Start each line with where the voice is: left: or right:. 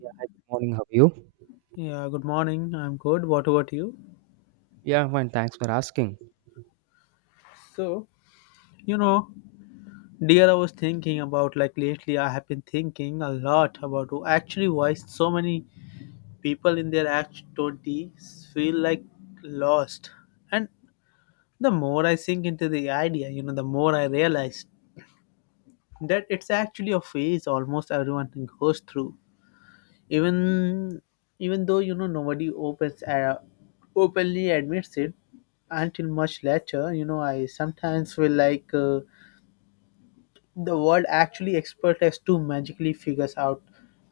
right: Yeah, hi, good morning. How are you?
left: Yeah, good morning. I'm good. What about you?
right: Yeah, I'm fine. Thanks for asking.
left: So, you know, dear, I was thinking about like lately, I have been thinking a lot about actually why so many people in their act 20s feel like lost. And the more I sink into the idea, the more I realize that it's actually a phase almost everyone goes through. even even though nobody opens openly admits it until much later. I sometimes feel like the world actually expert us to magically figures out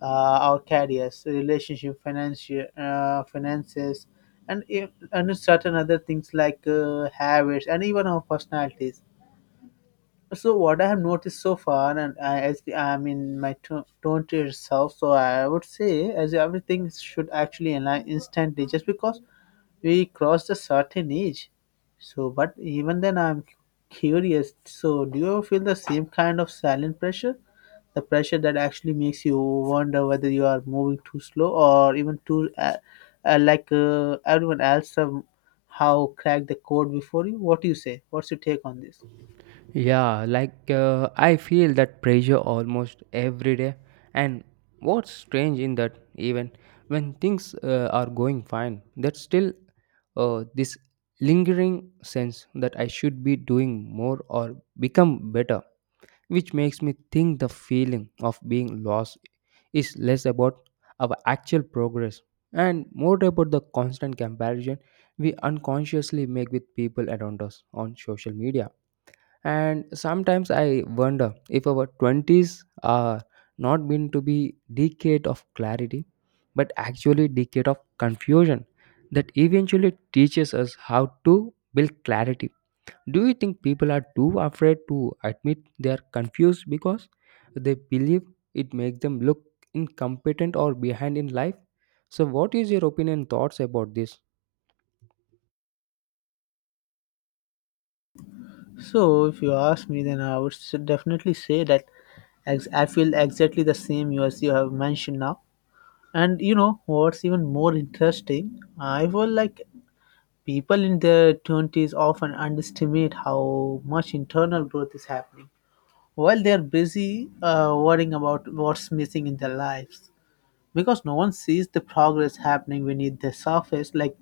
left: our careers, relationship, financial, finances, and if, and certain other things like habits and even our personalities. So what I have noticed so far, as I'm in my 20 itself, so I would say as everything should actually align instantly, just because we crossed a certain age. But even then, I'm curious. So, do you feel the same kind of silent pressure, the pressure that actually makes you wonder whether you are moving too slow or even too, like everyone else, how cracked the code before you? What do you say? What's your take on this?
right: Yeah, like I feel that pressure almost every day. And what's strange in that, even when things are going fine, there's still this lingering sense that I should be doing more or become better, which makes me think the feeling of being lost is less about our actual progress and more about the constant comparison we unconsciously make with people around us on social media. And sometimes I wonder if our 20s are not meant to be decade of clarity, but actually decade of confusion that eventually teaches us how to build clarity. Do you think people are too afraid to admit they are confused because they believe it makes them look incompetent or behind in life? So, what is your opinion and thoughts about this?
left: So, if you ask me, then I would definitely say that I feel exactly the same you as you have mentioned now. And you know what's even more interesting? I feel like people in their 20s often underestimate how much internal growth is happening while they're busy worrying about what's missing in their lives, because no one sees the progress happening beneath the surface, like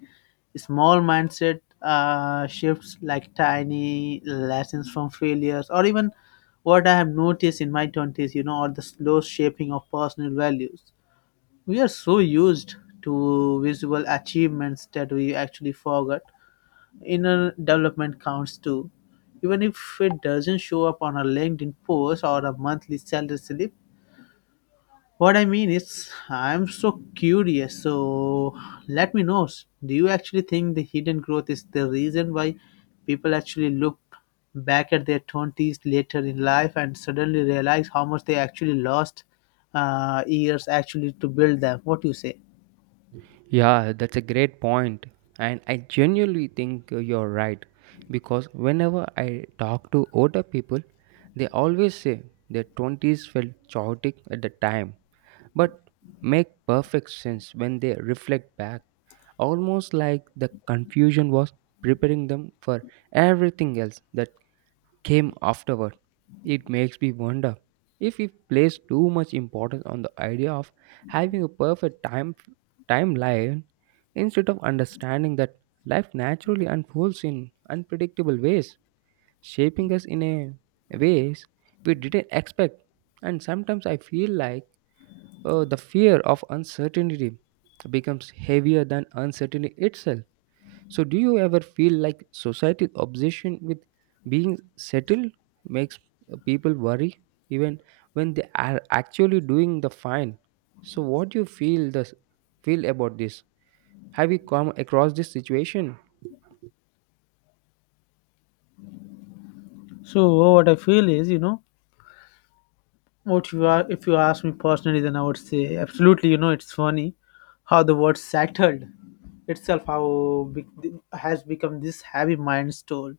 left: small mindset shifts, like tiny lessons from failures, or even what I have noticed in my 20s, you know, or the slow shaping of personal values. We are so used to visual achievements that we actually forgot inner development counts too, even if it doesn't show up on a LinkedIn post or a monthly salary slip. What I mean is, I'm so curious. So let me know. Do you actually think the hidden growth is the reason why people actually look back at their 20s later in life and suddenly realize how much they actually lost years actually to build them? What do you say?
right: Yeah, that's a great point, and I genuinely think you're right because whenever I talk to older people, they always say their 20s felt chaotic at the time but make perfect sense when they reflect back, almost like the confusion was preparing them for everything else that came afterward. It makes me wonder if we place too much importance on the idea of having a perfect timeline instead of understanding that life naturally unfolds in unpredictable ways, shaping us in a ways we didn't expect. And sometimes I feel like the fear of uncertainty becomes heavier than uncertainty itself. So, do you ever feel like society's obsession with being settled makes people worry even when they are actually doing the fine? So, what do you feel about this? Have you come across this situation?
left: So what I feel is, if you ask me personally, then I would say absolutely. You know, it's funny how the word settled itself, has become this heavy mind toll.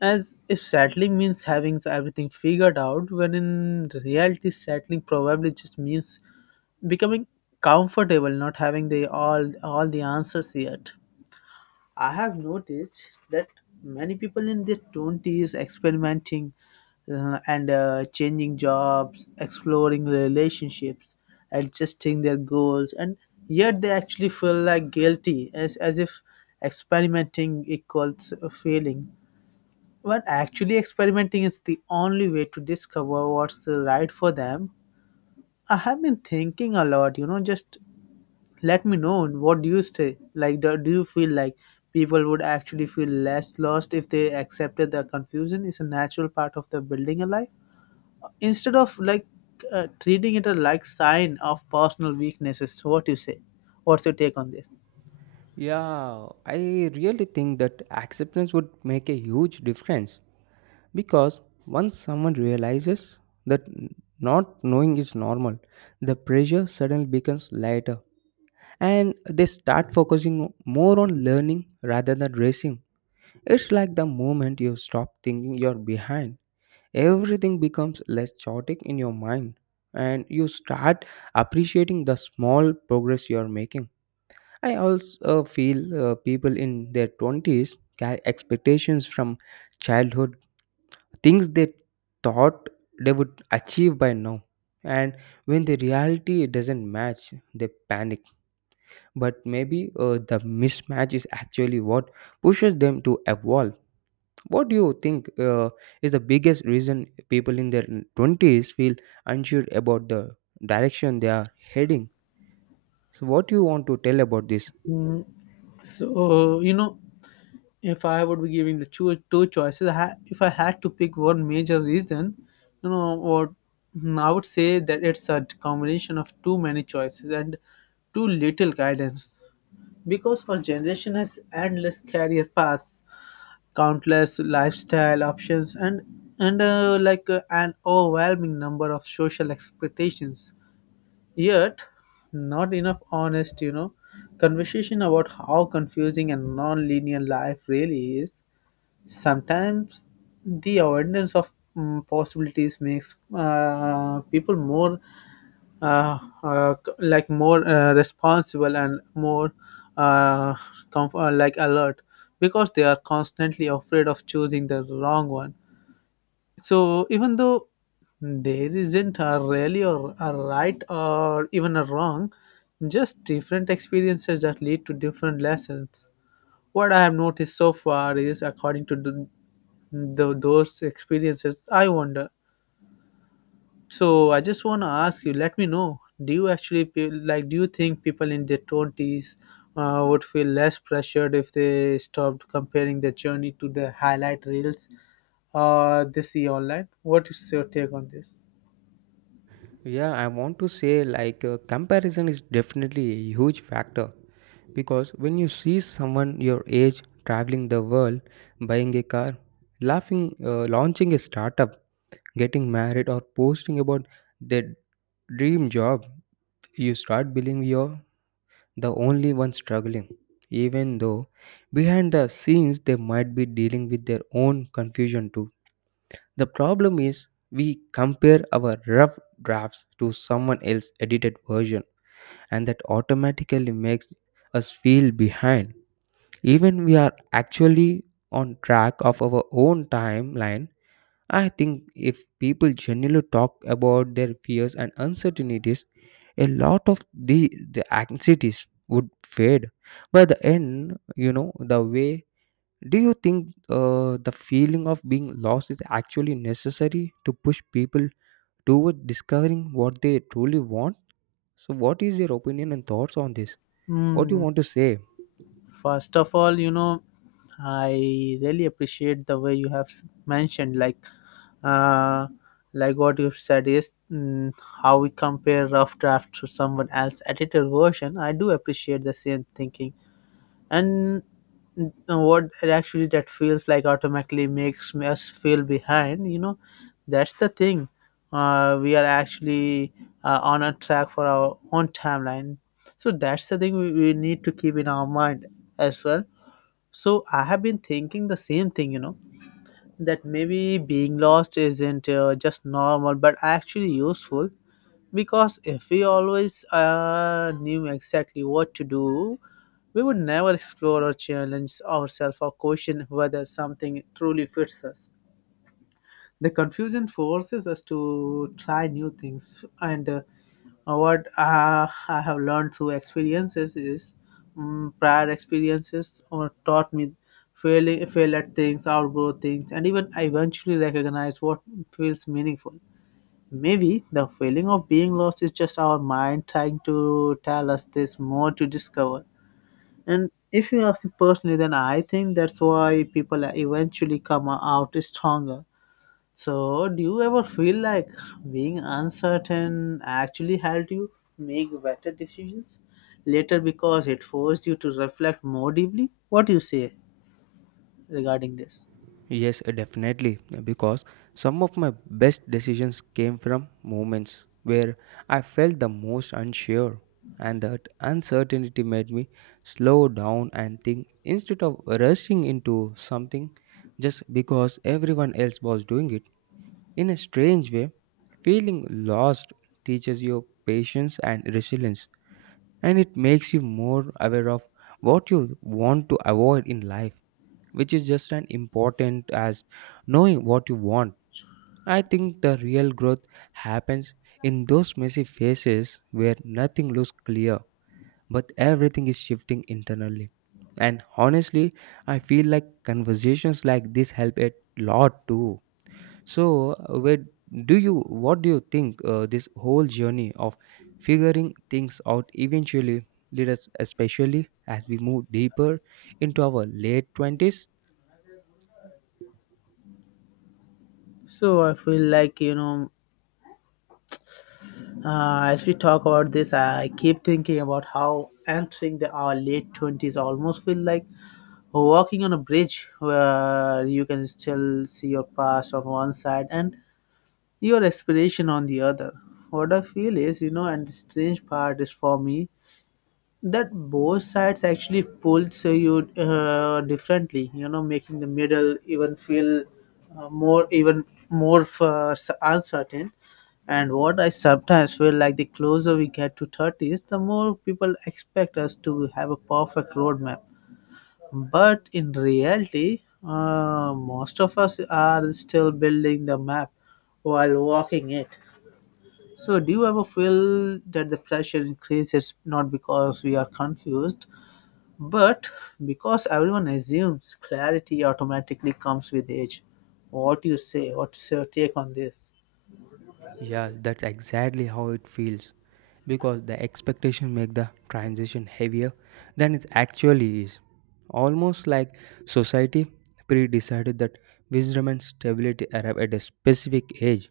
left: As if settling means having everything figured out, when in reality, settling probably just means becoming comfortable, not having the all the answers yet. I have noticed that many people in their twenties experimenting and changing jobs, exploring relationships, adjusting their goals, and yet they actually feel like guilty, as if experimenting equals failing, when actually experimenting is the only way to discover what's right for them. I have been thinking a lot, you know, just let me know what do you say? Like, do you feel like people would actually feel less lost if they accepted that confusion is a natural part of the building a life? Instead of treating it a like sign of personal weaknesses, what do you say? What's your take on this?
right: Yeah, I really think that acceptance would make a huge difference, because once someone realizes that not knowing is normal, the pressure suddenly becomes lighter and they start focusing more on learning rather than racing. It's like the moment you stop thinking you're behind, everything becomes less chaotic in your mind and you start appreciating the small progress you're making. I also feel people in their 20s carry expectations from childhood, things they thought they would achieve by now. And when the reality doesn't match, they panic. But maybe the mismatch is actually what pushes them to evolve. What do you think is the biggest reason people in their 20s feel unsure about the direction they are heading? So, what do you want to tell about this?
left: Mm, so you know, if I would be giving the two choices, if I had to pick one major reason, you know, what I would say that it's a combination of too many choices and too little guidance. Because our generation has endless career paths, countless lifestyle options, and an overwhelming number of social expectations. Yet, not enough honest, you know, conversation about how confusing and non-linear life really is. Sometimes the avoidance of possibilities makes people more more responsible and more uh, alert, because they are constantly afraid of choosing the wrong one. So even though there isn't a really or a right or even a wrong, just different experiences that lead to different lessons. What I have noticed so far is according to those experiences, I wonder. So I just want to ask you, let me know, do you actually feel like, do you think people in their 20s would feel less pressured if they stopped comparing their journey to the highlight reels they see online. What is your take on this?
right: Yeah, I want to say like comparison is definitely a huge factor because when you see someone your age traveling the world, buying a car, laughing, launching a startup, getting married, or posting about their dream job, you start believing you're the only one struggling, even though behind the scenes they might be dealing with their own confusion too. The problem is we compare our rough drafts to someone else's edited version and that automatically makes us feel behind even we are actually on track of our own timeline. I think if people genuinely talk about their fears and uncertainties, a lot of the the anxieties would fade by the end, you know, the way. Do you think the feeling of being lost is actually necessary to push people toward discovering what they truly want? So what is your opinion and thoughts on this? What do you
left: Hmm.
right: want to say?
left: First of all, you know, I really appreciate the way you have mentioned, uh, what you've said is, how we compare rough draft to someone else's edited version. I do appreciate the same thinking, and what that actually that feels like automatically makes us feel behind, you know, that's the thing. We are actually on a track for our own timeline. So that's the thing we need to keep in our mind as well. So I have been thinking the same thing, you know, that maybe being lost isn't just normal but actually useful. Because if we always knew exactly what to do, we would never explore or challenge ourselves or question whether something truly fits us. The confusion forces us to try new things, and what I have learned through experiences is, prior experiences or taught me failing, fail at things, outgrow things, and even I eventually recognize what feels meaningful. Maybe the feeling of being lost is just our mind trying to tell us there's more to discover. And if you ask me personally, then I think that's why people eventually come out stronger. So, do you ever feel like being uncertain actually helped you make better decisions later because it forced you to reflect more deeply? What do you say regarding this?
right: Yes, definitely. Because some of my best decisions came from moments where I felt the most unsure, and that uncertainty made me slow down and think instead of rushing into something just because everyone else was doing it. In a strange way, feeling lost teaches you patience and resilience, and it makes you more aware of what you want to avoid in life, which is just as important as knowing what you want. I think the real growth happens in those messy phases where nothing looks clear but everything is shifting internally. And honestly, I feel like conversations like this help a lot too. So, where do you what do you think this whole journey of figuring things out eventually lead us, especially as we move deeper into our late 20s?
left: So, I feel like, you know, as we talk about this, I keep thinking about how entering the our late 20s almost feel like walking on a bridge where you can still see your past on one side and your aspiration on the other. What I feel is, you know, and the strange part is for me that both sides actually pulls you differently, you know, making the middle even feel uh, more even more uncertain. And what I sometimes feel like, the closer we get to 30s, the more people expect us to have a perfect roadmap. But in reality, most of us are still building the map while walking it. So do you ever feel that the pressure increases not because we are confused but because everyone assumes clarity automatically comes with age? What do you say? What's your take on this?
right: Yeah, that's exactly how it feels because the expectation make the transition heavier than it actually is. Almost like society pre-decided that wisdom and stability arrive at a specific age.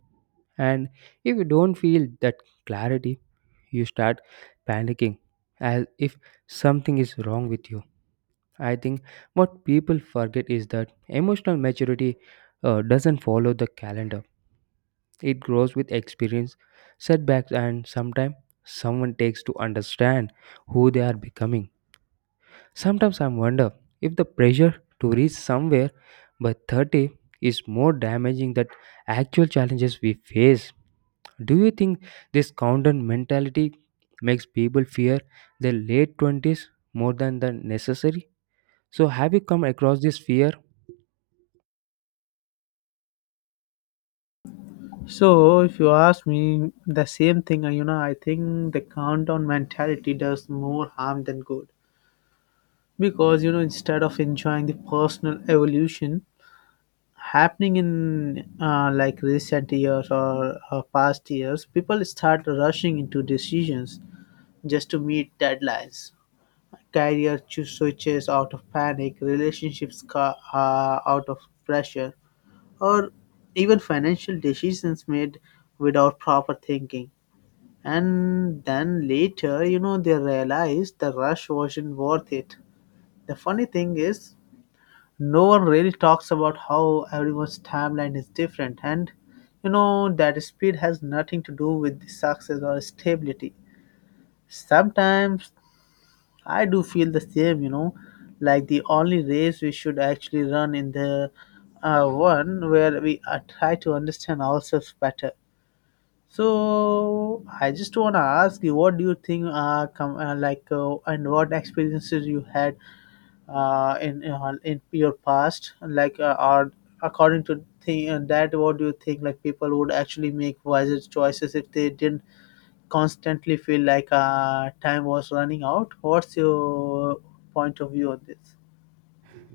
right: And if you don't feel that clarity, you start panicking as if something is wrong with you. I think what people forget is that emotional maturity doesn't follow the calendar. It grows with experience, setbacks, and sometimes someone takes to understand who they are becoming. Sometimes I wonder if the pressure to reach somewhere by 30 is more damaging than actual challenges we face. Do you think this counter mentality makes people fear their late 20s more than the necessary? So, have you come across this fear?
left: So, if you ask me the same thing, you know, I think the countdown mentality does more harm than good. Because, you know, instead of enjoying the personal evolution happening in recent years or past years, people start rushing into decisions just to meet deadlines. Career switches out of panic, relationships out of pressure, or even financial decisions made without proper thinking. And then later, you know, they realize the rush wasn't worth it. The funny thing is, no one really talks about how everyone's timeline is different, and you know, that speed has nothing to do with the success or stability. Sometimes I do feel the same, you know, like the only race we should actually run in the one where we try to understand ourselves better. So I just want to ask you, what do you think? And what experiences you had in in your past? Like, or according to thi- that, what do you think? Like, people would actually make wiser choices if they didn't constantly feel like time was running out. What's your point of view on this?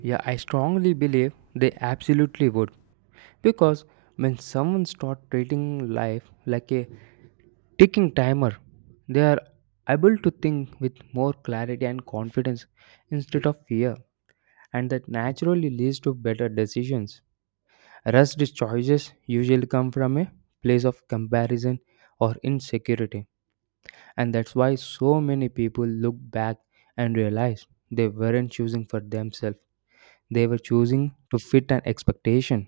right: Yeah, I strongly believe they absolutely would. Because when someone starts treating life like a ticking timer, they are able to think with more clarity and confidence instead of fear, and that naturally leads to better decisions. Rushed choices usually come from a place of comparison or insecurity, and that's why so many people look back and realize they weren't choosing for themselves, they were choosing to fit an expectation.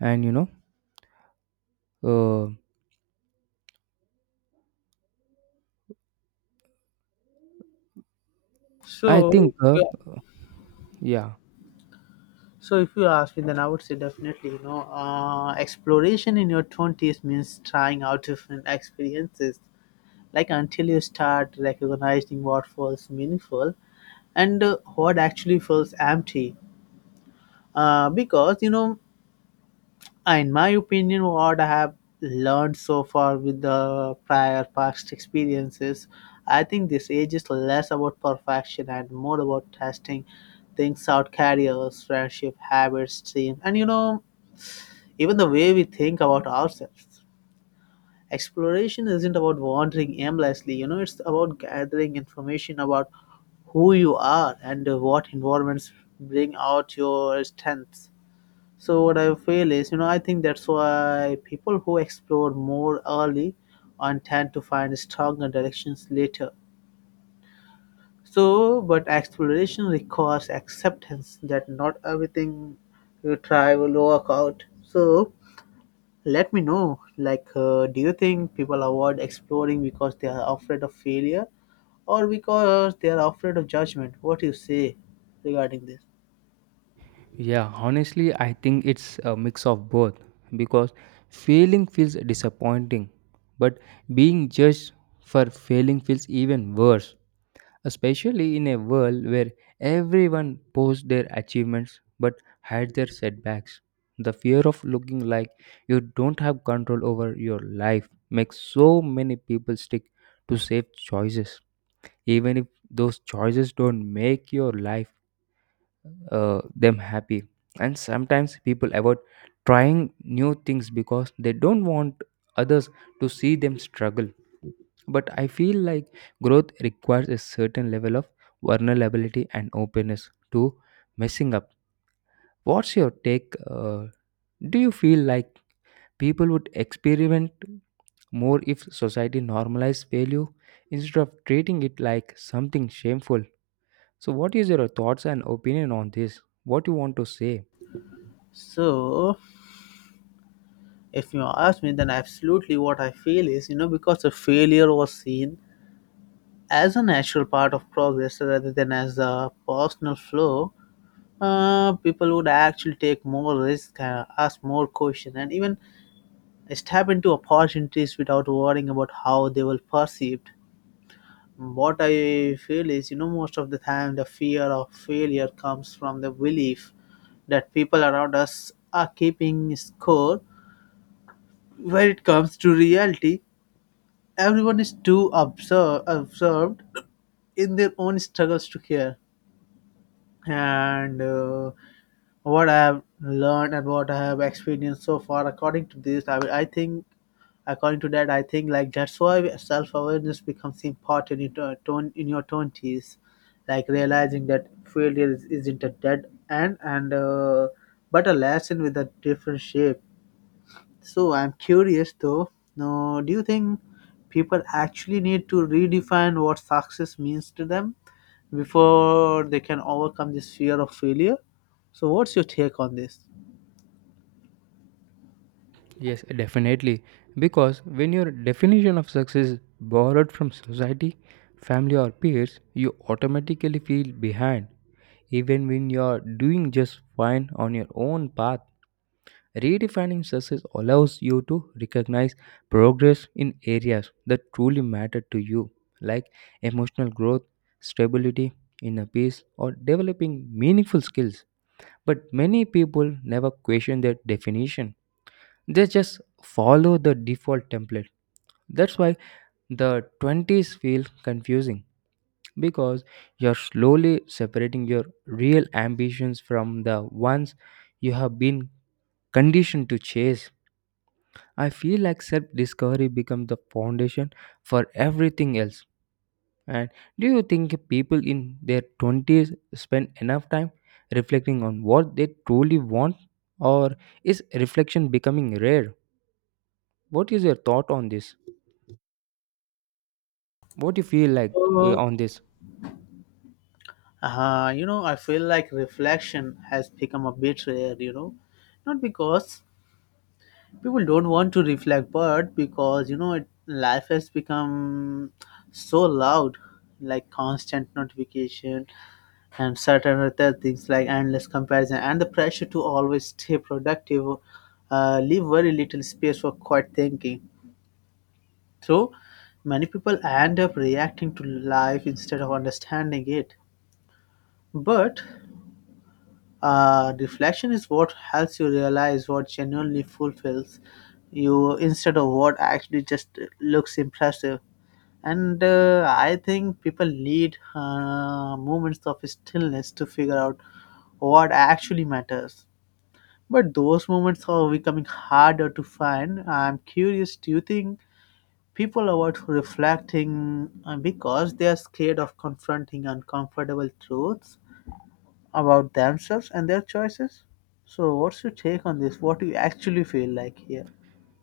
right: And you know, uh, I think,
left: So, yeah.
right: yeah,
left: So if you ask me, then I would say definitely, you know, exploration in your twenties means trying out different experiences, like until you start recognizing what feels meaningful and what actually feels empty. Because you know In my opinion, what I have learned so far with the prior past experiences, I think this age is less about perfection and more about testing things out: careers, friendship, habits, dreams, and you know, even the way we think about ourselves. Exploration isn't about wandering aimlessly, you know, it's about gathering information about who you are and what environments bring out your strengths. So what I feel is, you know, I think that's why people who explore more early on tend to find stronger directions later. So, but exploration requires acceptance that not everything you try will work out. So, let me know. Do you think people avoid exploring because they are afraid of failure, or because they are afraid of judgment? What do you say regarding this?
right: yeah, honestly, I think it's a mix of both because failing feels disappointing, but being judged for failing feels even worse, especially in a world where everyone posts their achievements but hide their setbacks. The fear of looking like you don't have control over your life makes so many people stick to safe choices even if those choices don't make your life them happy. And sometimes people avoid trying new things because they don't want others to see them struggle, but I feel like growth requires a certain level of vulnerability and openness to messing up. What's your take do you feel like people would experiment more if society normalized failure instead of treating it like something shameful? So, what is your thoughts and opinion on this? What you want to say?
left: So, if you ask me, then absolutely what I feel is, you know, because the failure was seen as a natural part of progress rather than as a personal flaw, people would actually take more risk, ask more questions, and even step into opportunities without worrying about how they were perceived. What I feel is, you know, most of the time the fear of failure comes from the belief that people around us are keeping score. When it comes to reality, everyone is too observed in their own struggles to care. And What I have learned and what I have experienced so far, according to this, I think, according to that, I think like that's why self awareness becomes important in your 20s. Like realizing that failure isn't a dead end and but a lesson with a different shape. So I'm curious though, now, do you think people actually need to redefine what success means to them before they can overcome this fear of failure? So what's your take on this?
right: Yes, definitely. Because when your definition of success is borrowed from society, family, or peers, you automatically feel behind, even when you are doing just fine on your own path. Redefining success allows you to recognize progress in areas that truly matter to you, like emotional growth, stability, inner peace, or developing meaningful skills. But many people never question their definition, they just follow the default template. That's why the 20s feel confusing because you're slowly separating your real ambitions from the ones you have been conditioned to chase. I feel like self discovery becomes the foundation for everything else. And do you think people in their 20s spend enough time reflecting on what they truly want? Or is reflection becoming rare? What is your thought on this? What do you feel like
left: So,
right: on this?
left: you know, I feel like reflection has become a bit rare, you know, not because people don't want to reflect, but because, you know, life has become so loud, like constant notification and certain other things like endless comparison and the pressure to always stay productive leave very little space for quiet thinking. So many people end up reacting to life instead of understanding it. But reflection is what helps you realize what genuinely fulfills you instead of what actually just looks impressive. And I think people need moments of stillness to figure out what actually matters. But those moments are becoming harder to find. I'm curious, do you think people avoid reflecting because they are scared of confronting uncomfortable truths about themselves and their choices? So, what's your take on this? What do you actually feel like here?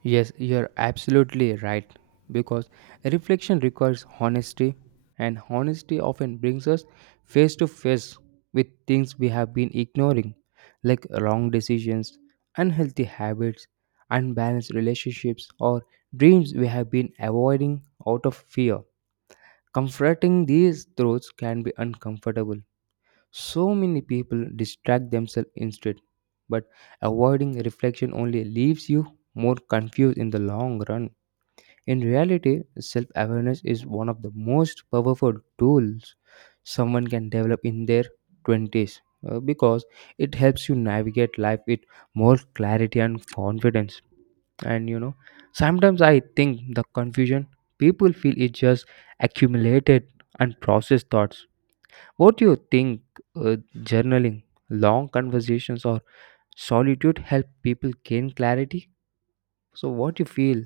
right: Yes, you're absolutely right. Because reflection requires honesty, and honesty often brings us face to face with things we have been ignoring, like wrong decisions, unhealthy habits, unbalanced relationships, or dreams we have been avoiding out of fear. Confronting these truths can be uncomfortable, so many people distract themselves instead, but avoiding reflection only leaves you more confused in the long run. In reality, self awareness is one of the most powerful tools someone can develop in their 20s, because it helps you navigate life with more clarity and confidence. And you know, sometimes I think the confusion people feel is just accumulated unprocessed thoughts. What do you think uh, journaling, long conversations, or solitude help people gain clarity? So, what do you feel?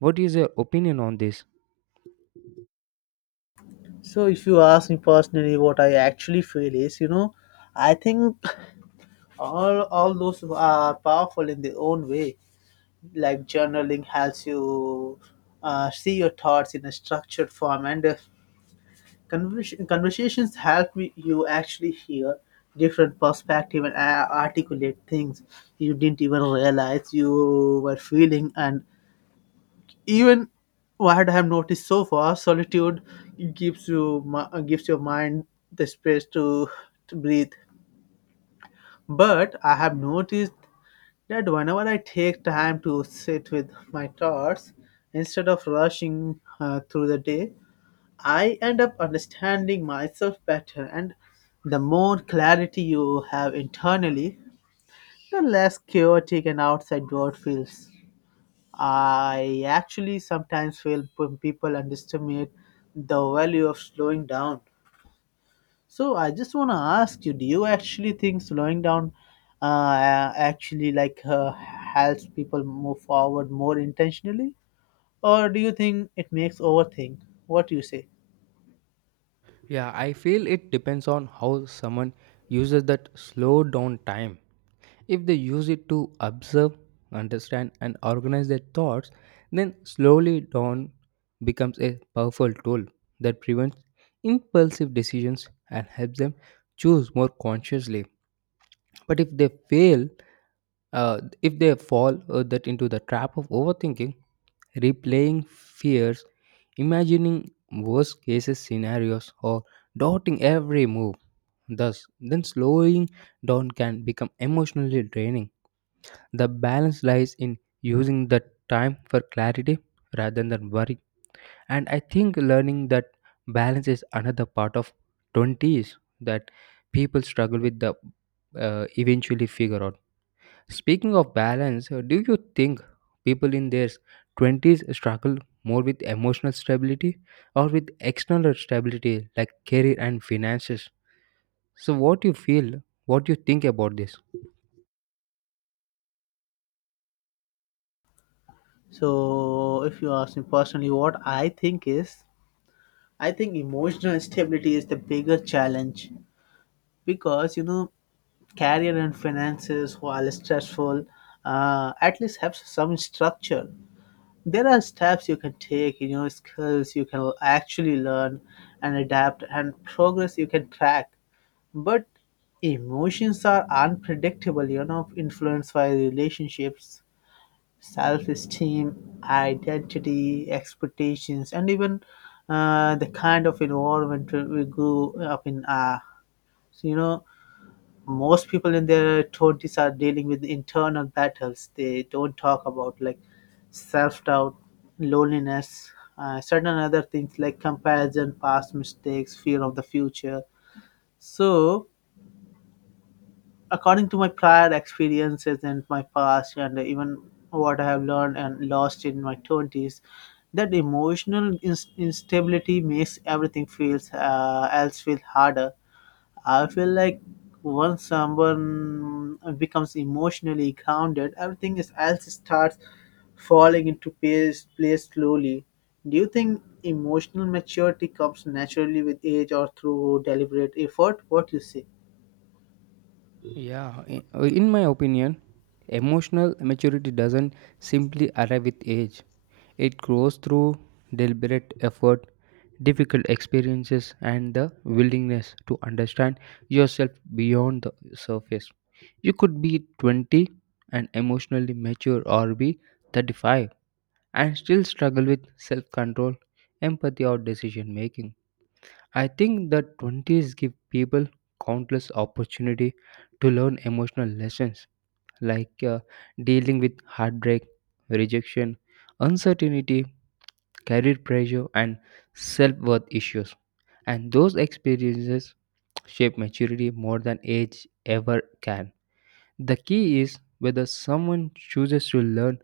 right: What is your opinion on this?
left: So, if you ask me personally, what I actually feel is, you know, I think all those are powerful in their own way. Like journaling helps you see your thoughts in a structured form, and conversations help me, you actually hear different perspective and articulate things you didn't even realize you were feeling, and even what I have noticed so far, solitude gives your mind the space to breathe. But I have noticed that whenever I take time to sit with my thoughts instead of rushing through the day, I end up understanding myself better. And the more clarity you have internally, the less chaotic an outside world feels. I actually sometimes feel people underestimate the value of slowing down. So I just want to ask you: do you actually think slowing down actually like helps people move forward more intentionally, or do you think it makes overthink? What do you say?
right: Yeah, I feel it depends on how someone uses that slow down time. If they use it to observe, understand, and organize their thoughts, then slowly down becomes a powerful tool that prevents impulsive decisions and helps them choose more consciously. But if they fall that into the trap of overthinking, replaying fears, imagining worst cases scenarios or doubting every move, thus then slowing down can become emotionally draining. The balance lies in using the time for clarity rather than worry, and I think learning that balance is another part of 20s that people struggle with the eventually figure out. Speaking of balance, do you think people in their 20s struggle more with emotional stability or with external stability like career and finances? So what you feel, what you think about this?
left: So if you ask me personally, what I think is, I think emotional stability is the bigger challenge because you know career and finances, while stressful, at least have some structure. There are steps you can take, you know, skills you can actually learn and adapt, and progress you can track. But emotions are unpredictable, you know, influenced by relationships, self esteem, identity, expectations, and even the kind of environment we grew up in. So, you know, most people in their 20s are dealing with internal battles they don't talk about, like self-doubt, loneliness, certain other things like comparison, past mistakes, fear of the future. So, according to my prior experiences and my past, and even what I have learned and lost in my 20s, that instability makes everything feels else feel harder. I feel like once someone becomes emotionally grounded, else starts falling into place slowly. Do you think emotional maturity comes naturally with age or through deliberate effort? What you say?
right: Yeah, in my opinion, emotional maturity doesn't simply arrive with age. It grows through deliberate effort, difficult experiences, and the willingness to understand yourself beyond the surface. You could be 20 and emotionally mature, or be 35 and still struggle with self control, empathy, or decision making. I think the 20s give people countless opportunity to learn emotional lessons like dealing with heartbreak, rejection, uncertainty, career pressure and self-worth issues. And those experiences shape maturity more than age ever can. The key is whether someone chooses to learn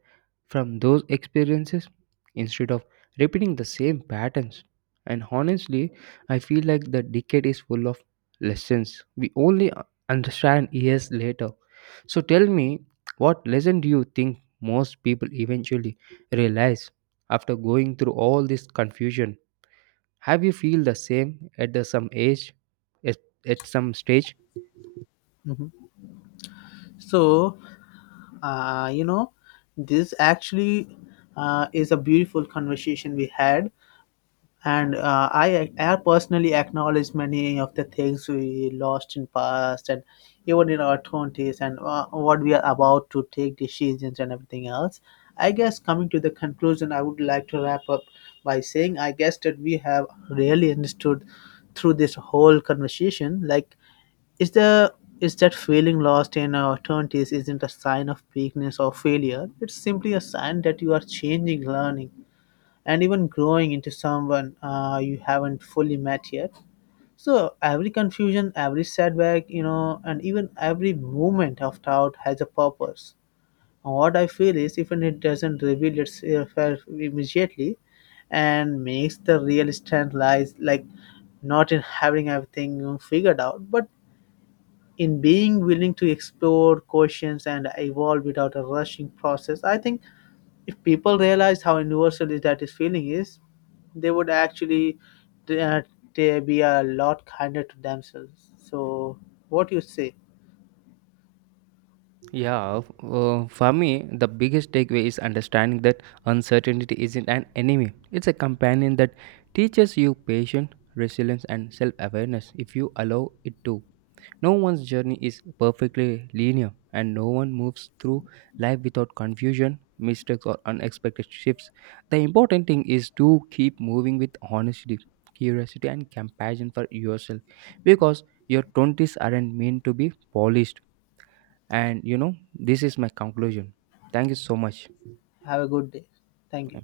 right: from those experiences instead of repeating the same patterns. And honestly, I feel like the decade is full of lessons we only understand years later. So tell me, what lesson do you think most people eventually realize after going through all this confusion? Have you feel the same at some age, at, at some stage?
left: Mhm. So, you know, this actually is a beautiful conversation we had. And I personally acknowledge many of the things we lost in past and even in our 20s, and what we are about to take decisions and everything else. I guess coming to the conclusion, I would like to wrap up by saying I guess that we have really understood through this whole conversation, like, is the is that feeling lost in our 20s isn't a sign of weakness or failure. It's simply a sign that you are changing, learning, and even growing into someone you haven't fully met yet. So every confusion, every setback, you know, and even every moment of doubt has a purpose. And what I feel is, even it doesn't reveal itself immediately, and makes the real strength lies, like, not in having everything figured out, but in being willing to explore questions and evolve without a rushing process. I think if people realized how universal is that this feeling is, they would actually uh, they be a lot kinder to themselves. So, what you say?
right: Yeah, for me, the biggest takeaway is understanding that uncertainty isn't an enemy. It's a companion that teaches you patience, resilience, and self awareness if you allow it to. No one's journey is perfectly linear, and no one moves through life without confusion, mistakes, or unexpected shifts. The important thing is to keep moving with honesty, curiosity, and compassion for yourself because your 20s aren't meant to be polished. And you know, this is my conclusion. Thank you so much.
left: Have a good day. Thank you.